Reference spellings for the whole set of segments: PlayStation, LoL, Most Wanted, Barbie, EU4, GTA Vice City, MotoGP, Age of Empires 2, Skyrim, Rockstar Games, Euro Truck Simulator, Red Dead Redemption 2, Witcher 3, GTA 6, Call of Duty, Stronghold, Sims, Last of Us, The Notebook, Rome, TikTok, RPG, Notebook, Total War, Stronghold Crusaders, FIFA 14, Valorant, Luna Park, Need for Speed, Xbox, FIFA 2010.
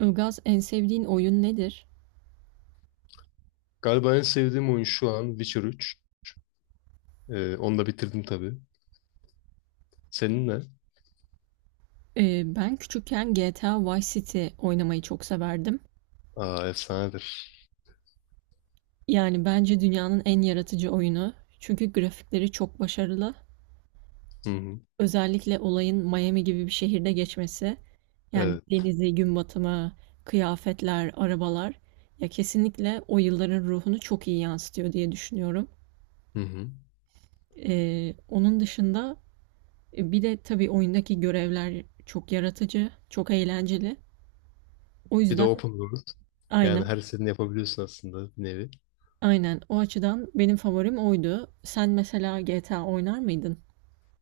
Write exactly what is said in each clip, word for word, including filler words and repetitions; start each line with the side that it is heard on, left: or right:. right: Ilgaz en sevdiğin oyun nedir?
left: Galiba en sevdiğim oyun şu an Witcher üç. Ee, onu da bitirdim tabii. Senin ne?
right: Ee, ben küçükken G T A Vice City oynamayı çok severdim.
left: Aa, efsanedir.
right: Yani bence dünyanın en yaratıcı oyunu. Çünkü grafikleri çok başarılı.
left: Hı hı.
right: Özellikle olayın Miami gibi bir şehirde geçmesi. Yani
left: Evet.
right: denizi, gün batımı, kıyafetler, arabalar. Ya kesinlikle o yılların ruhunu çok iyi yansıtıyor diye düşünüyorum.
left: Hı hı.
right: Ee, onun dışında e, bir de tabii oyundaki görevler çok yaratıcı, çok eğlenceli. O
left: Bir de
right: yüzden
left: open world. Yani
right: aynen.
left: her istediğini yapabiliyorsun aslında bir nevi.
right: Aynen. O açıdan benim favorim oydu. Sen mesela G T A oynar mıydın?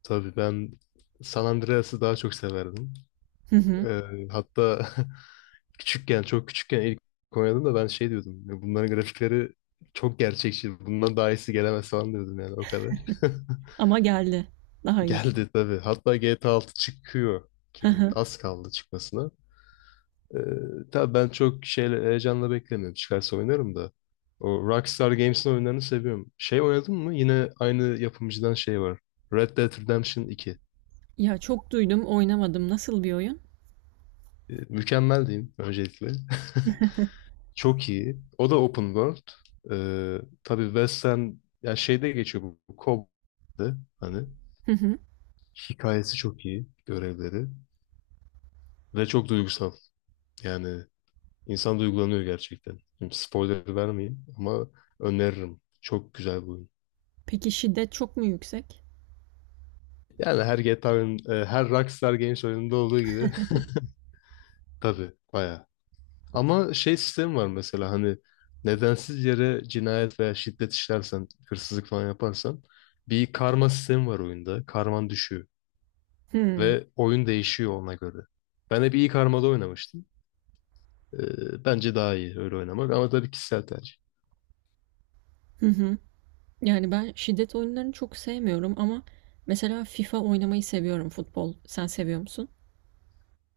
left: Tabii ben San Andreas'ı daha çok severdim.
right: Hı hı.
left: Ee, Hatta küçükken, çok küçükken ilk oynadım da ben şey diyordum. "Ya, bunların grafikleri çok gerçekçi. Bundan daha iyisi gelemez," falan diyordum, yani o kadar.
right: Ama geldi. Daha iyisi.
left: Geldi tabii. Hatta G T A altı çıkıyor
right: Hı
left: gibi.
right: hı.
left: Az kaldı çıkmasına. Ee, tabii ben çok şeyle heyecanla beklemiyorum. Çıkarsa oynarım da. O Rockstar Games'in oyunlarını seviyorum. Şey oynadın mı? Yine aynı yapımcıdan şey var. Red Dead Redemption iki.
right: Ya çok duydum, oynamadım. Nasıl bir oyun?
left: Ee, mükemmel diyeyim öncelikle. Çok iyi. O da open world. Ee, tabii Western, yani şeyde geçiyor, bu. bu Cowboy'da, hani
right: Hı hı.
left: hikayesi çok iyi. Görevleri. Ve çok duygusal. Yani insan duygulanıyor gerçekten. Şimdi spoiler vermeyeyim ama öneririm. Çok güzel bu oyun.
right: Peki şiddet çok mu yüksek?
left: Yani her G T A oyun, e, her Rockstar Games oyununda olduğu gibi tabii bayağı. Ama şey sistemi var mesela, hani nedensiz yere cinayet veya şiddet işlersen, hırsızlık falan yaparsan, bir karma sistemi var oyunda. Karman düşüyor
right: Hı.
left: ve oyun değişiyor ona göre. Ben hep iyi karmada oynamıştım. E, bence daha iyi öyle oynamak ama tabii kişisel tercih.
right: Hı hı. Yani ben şiddet oyunlarını çok sevmiyorum ama mesela FIFA oynamayı seviyorum futbol. Sen seviyor musun?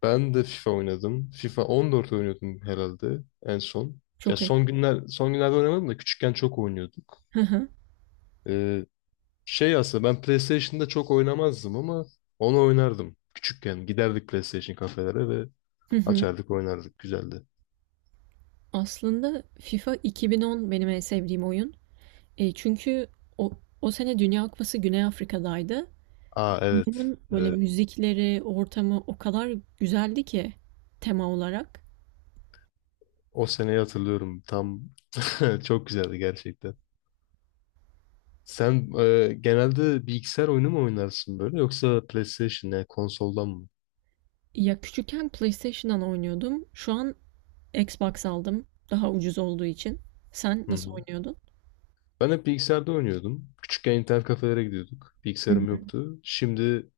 left: Ben de FIFA oynadım. FIFA on dört oynuyordum herhalde en son. Ya,
right: Çok iyi.
left: son günler son günlerde oynamadım da küçükken çok oynuyorduk.
right: Hı hı.
left: Ee, Şey aslında ben PlayStation'da çok oynamazdım ama onu oynardım. Küçükken giderdik PlayStation kafelere ve
right: Hı hı.
left: açardık, oynardık. Güzeldi.
right: Aslında FIFA iki bin on benim en sevdiğim oyun. E, çünkü o, o sene Dünya Kupası Güney Afrika'daydı.
left: Aa, evet.
right: Bunun böyle
left: Evet.
right: müzikleri, ortamı o kadar güzeldi ki tema olarak.
left: O seneyi hatırlıyorum. Tam çok güzeldi gerçekten. Sen e, genelde bilgisayar oyunu mu oynarsın böyle, yoksa PlayStation, yani konsoldan mı?
right: Ya küçükken PlayStation'dan oynuyordum. Şu an Xbox aldım. Daha ucuz olduğu için. Sen
left: Hı
right: nasıl
left: hı.
right: oynuyordun?
left: Ben hep bilgisayarda oynuyordum. Küçükken internet kafelere gidiyorduk.
right: Hı
left: Bilgisayarım
right: hı.
left: yoktu. Şimdi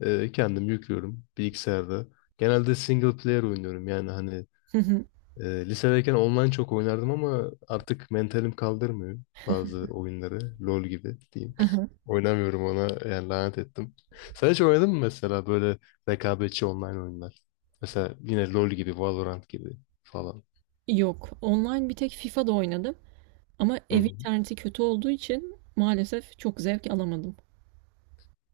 left: e, kendim yüklüyorum bilgisayarda. Genelde single player oynuyorum, yani hani.
right: Hı hı.
left: Ee, lisedeyken online çok oynardım ama artık mentalim kaldırmıyor bazı oyunları. LoL gibi diyeyim.
right: Hı hı.
left: Oynamıyorum ona, yani lanet ettim. Sen hiç oynadın mı mesela böyle rekabetçi online oyunlar? Mesela yine LoL gibi, Valorant gibi falan.
right: Yok. Online bir tek FIFA'da oynadım. Ama
left: Hı
right: ev
left: hı.
right: interneti kötü olduğu için maalesef çok zevk alamadım.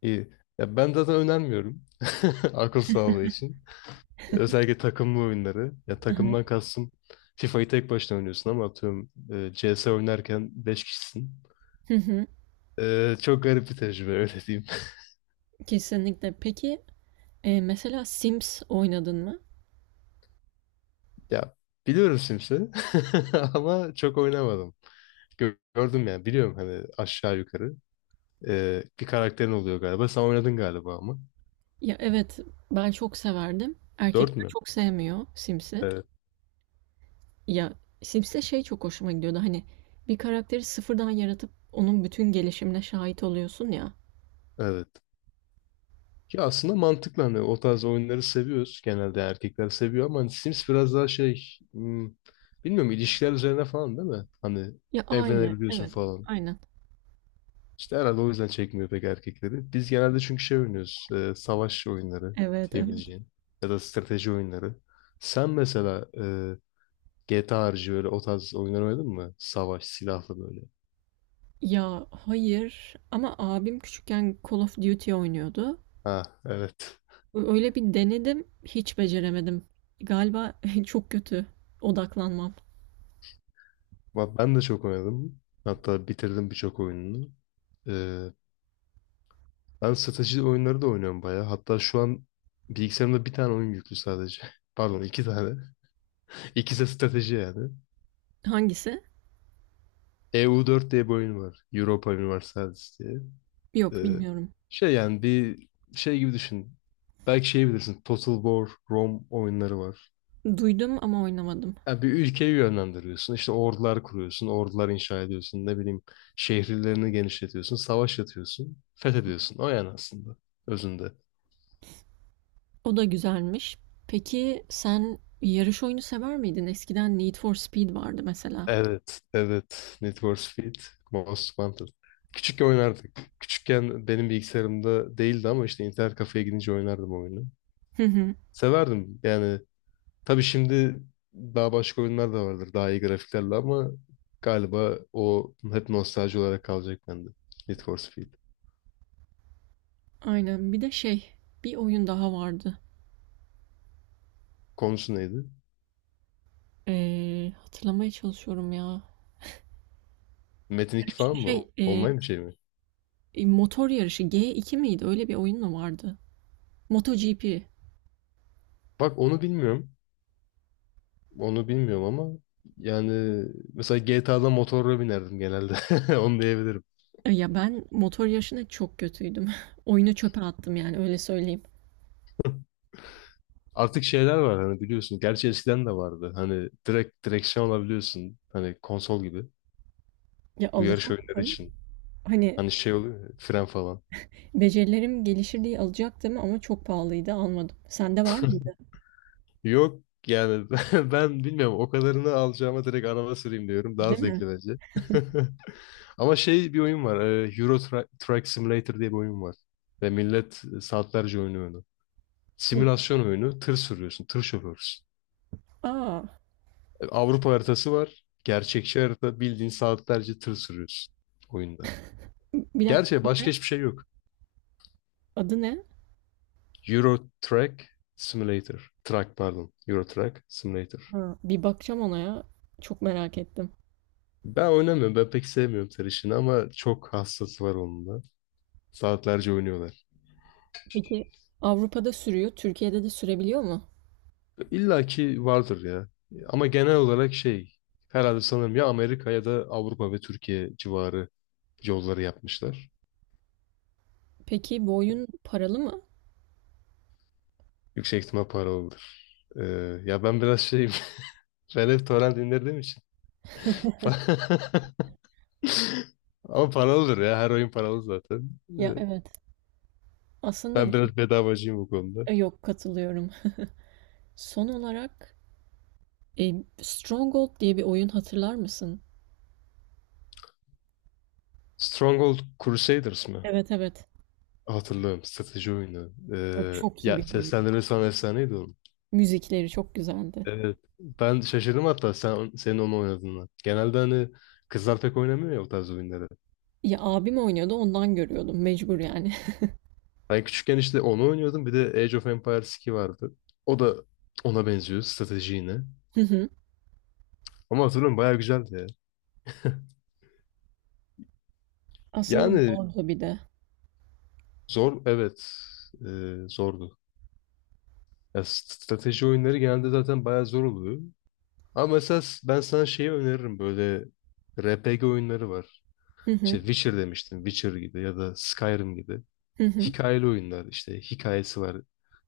left: İyi. Ya, ben zaten önermiyorum akıl sağlığı için. Özellikle takımlı oyunları. Ya,
right: Hı hı.
left: takımdan kastım, fifayı tek başına oynuyorsun ama atıyorum e, C S oynarken beş kişisin.
right: Hı hı.
left: E, çok garip bir tecrübe, öyle diyeyim.
right: Kesinlikle. Peki e, mesela Sims oynadın mı?
left: Ya, biliyorum Sims'i ama çok oynamadım. Gö- Gördüm, yani biliyorum hani, aşağı yukarı. Ee, bir karakterin oluyor galiba. Sen oynadın galiba ama.
right: Ya evet, ben çok severdim.
left: Dört
right: Erkekler
left: mü?
right: çok sevmiyor Sims'i.
left: Evet.
right: Ya Sims'te şey çok hoşuma gidiyordu, hani bir karakteri sıfırdan yaratıp onun bütün gelişimine şahit oluyorsun ya.
left: Evet. Ki aslında mantıklı, hani o tarz oyunları seviyoruz. Genelde erkekler seviyor ama hani Sims biraz daha şey, hmm, bilmiyorum, ilişkiler üzerine falan, değil mi? Hani
right: Ya aile,
left: evlenebiliyorsun
right: evet,
left: falan.
right: aynen.
left: İşte herhalde o yüzden çekmiyor pek erkekleri. Biz genelde çünkü şey oynuyoruz, e, savaş oyunları
right: Evet, evet.
left: diyebileceğin. Ya da strateji oyunları. Sen mesela e, G T A harici böyle o tarz oyunlar oynadın mı? Savaş, silahlı böyle.
right: Ya hayır, ama abim küçükken Call of Duty oynuyordu.
left: Ha, evet.
right: Ö- Öyle bir denedim, hiç beceremedim. Galiba çok kötü odaklanmam.
left: Bak, ben de çok oynadım. Hatta bitirdim birçok oyununu. E, Ben strateji oyunları da oynuyorum bayağı. Hatta şu an bilgisayarımda bir tane oyun yüklü sadece. Pardon, iki tane. İkisi de strateji, yani.
right: Hangisi?
left: E U dört diye bir oyun var. Europa Universalis diye.
right: Yok,
left: Ee,
right: bilmiyorum.
left: Şey, yani bir şey gibi düşün. Belki şey bilirsin. Total War, Rome oyunları var.
right: Duydum ama oynamadım.
left: Yani bir ülkeyi yönlendiriyorsun. İşte ordular kuruyorsun. Ordular inşa ediyorsun. Ne bileyim, şehirlerini genişletiyorsun. Savaş yatıyorsun. Fethediyorsun. O, yani aslında. Özünde.
right: O da güzelmiş. Peki sen yarış oyunu sever miydin? Eskiden Need for Speed vardı mesela.
left: Evet. Evet. Need for Speed. Most Wanted. Küçükken oynardık. Küçükken benim bilgisayarımda değildi ama işte internet kafeye gidince oynardım oyunu. Severdim yani. Tabii şimdi daha başka oyunlar da vardır. Daha iyi grafiklerle ama galiba o hep nostalji olarak kalacak bende. Need for Speed.
right: Aynen. Bir de şey, bir oyun daha vardı.
left: Konusu neydi?
right: Ee, hatırlamaya çalışıyorum ya.
left: Metin iki falan mı?
right: Şey, e,
left: Online bir şey mi?
right: e, motor yarışı ge iki miydi? Öyle bir oyun mu vardı? MotoGP.
left: Bak, onu bilmiyorum. Onu bilmiyorum ama yani mesela G T A'da motorla binerdim genelde. Onu diyebilirim.
right: E, ya ben motor yarışına çok kötüydüm. Oyunu çöpe attım, yani öyle söyleyeyim.
left: Artık şeyler var hani, biliyorsun. Gerçi eskiden de vardı. Hani direkt direksiyon alabiliyorsun. Hani konsol gibi.
right: Ya
left: Bu yarış oyunları
right: alacaktım.
left: için.
right: Hani
left: Hani şey oluyor ya, fren falan.
right: becerilerim gelişir diye alacaktım ama çok pahalıydı, almadım. Sende var mıydı?
left: Yok yani ben ben bilmiyorum, o kadarını alacağıma direkt araba süreyim diyorum. Daha
right: Değil mi?
left: zevkli bence. Ama şey, bir oyun var. e, Euro Tra- Truck Simulator diye bir oyun var. Ve millet saatlerce oynuyor onu. Simülasyon oyunu. Tır sürüyorsun. Tır şoförsün.
right: Aa,
left: E, Avrupa haritası var. Gerçekçi harita. Bildiğin saatlerce tır sürüyorsun oyunda.
right: bir dakika,
left: Gerçi başka hiçbir şey yok.
right: adı ne?
left: Euro Truck Simulator. Truck, pardon. Euro Truck Simulator.
right: Ha, bir bakacağım ona ya. Çok merak ettim.
left: Ben oynamıyorum. Ben pek sevmiyorum tır işini ama çok hassası var onun da. Saatlerce oynuyorlar.
right: Peki Avrupa'da sürüyor, Türkiye'de de sürebiliyor mu?
left: İlla ki vardır ya. Ama genel olarak şey, herhalde sanırım ya Amerika ya da Avrupa ve Türkiye civarı yolları yapmışlar.
right: Peki bu oyun paralı mı?
left: Yüksek ihtimal paralıdır. Ee, Ya ben biraz şeyim. Ben hep torrent indirdiğim için. Ama paralıdır ya. Her oyun paralı zaten.
right: Ya
left: Ee,
right: evet. Aslında
left: ben biraz bedavacıyım bu konuda.
right: e, yok, katılıyorum. Son olarak e, Stronghold diye bir oyun hatırlar mısın?
left: Stronghold Crusaders mı?
right: Evet, evet.
left: Hatırlıyorum. Strateji oyunu.
right: O
left: Ee,
right: çok iyi
left: ya,
right: bir oyun.
left: seslendirmesi falan efsaneydi o.
right: Müzikleri çok güzeldi.
left: Evet. Ben şaşırdım hatta sen senin onu oynadığına. Genelde hani kızlar pek oynamıyor ya o tarz oyunları.
right: Ya abim oynuyordu, ondan görüyordum mecbur yani.
left: Ben küçükken işte onu oynuyordum. Bir de Age of Empires iki vardı. O da ona benziyor, strateji yine.
right: Hı hı.
left: Ama hatırlıyorum, bayağı güzeldi ya.
right: Aslında
left: Yani
right: zordu bir de.
left: zor, evet. Ee, zordu. Ya, strateji oyunları genelde zaten bayağı zor oluyor. Ama mesela s- ben sana şeyi öneririm böyle, R P G oyunları var.
right: Hı
left: İşte
right: hı.
left: Witcher demiştim. Witcher gibi ya da Skyrim gibi.
right: Hı hı.
left: Hikayeli oyunlar işte, hikayesi var.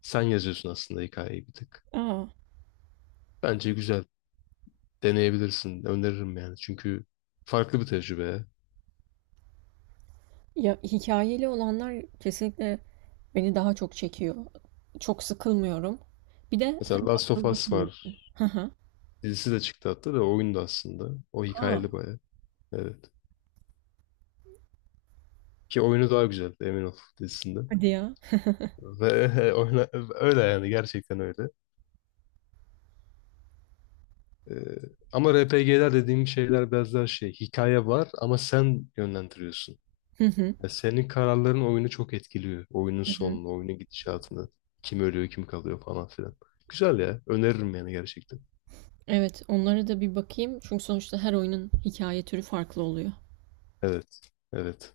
left: Sen yazıyorsun aslında hikayeyi bir tık.
right: Aa.
left: Bence güzel. Deneyebilirsin. Öneririm yani. Çünkü farklı bir tecrübe.
right: Ya hikayeli olanlar kesinlikle beni daha çok çekiyor. Çok sıkılmıyorum. Bir de
left: Mesela
right: hani
left: Last of
right: akılda
left: Us var.
right: kalıcı. Hı hı.
left: Dizisi de çıktı hatta, da oyun da aslında. O
right: A!
left: hikayeli baya. Evet. Ki oyunu daha güzel emin ol dizisinde.
right: Hadi ya.
left: Ve oyna, öyle yani, gerçekten öyle. Ee, Ama R P G'ler dediğim şeyler biraz daha şey, hikaye var ama sen yönlendiriyorsun.
right: Hı hı.
left: Ya, senin kararların oyunu çok etkiliyor. Oyunun
right: Hı hı.
left: sonunu, oyunun gidişatını. Kim ölüyor, kim kalıyor falan filan. Güzel ya. Öneririm yani gerçekten.
right: Evet, onlara da bir bakayım. Çünkü sonuçta her oyunun hikaye türü farklı oluyor.
left: Evet. Evet.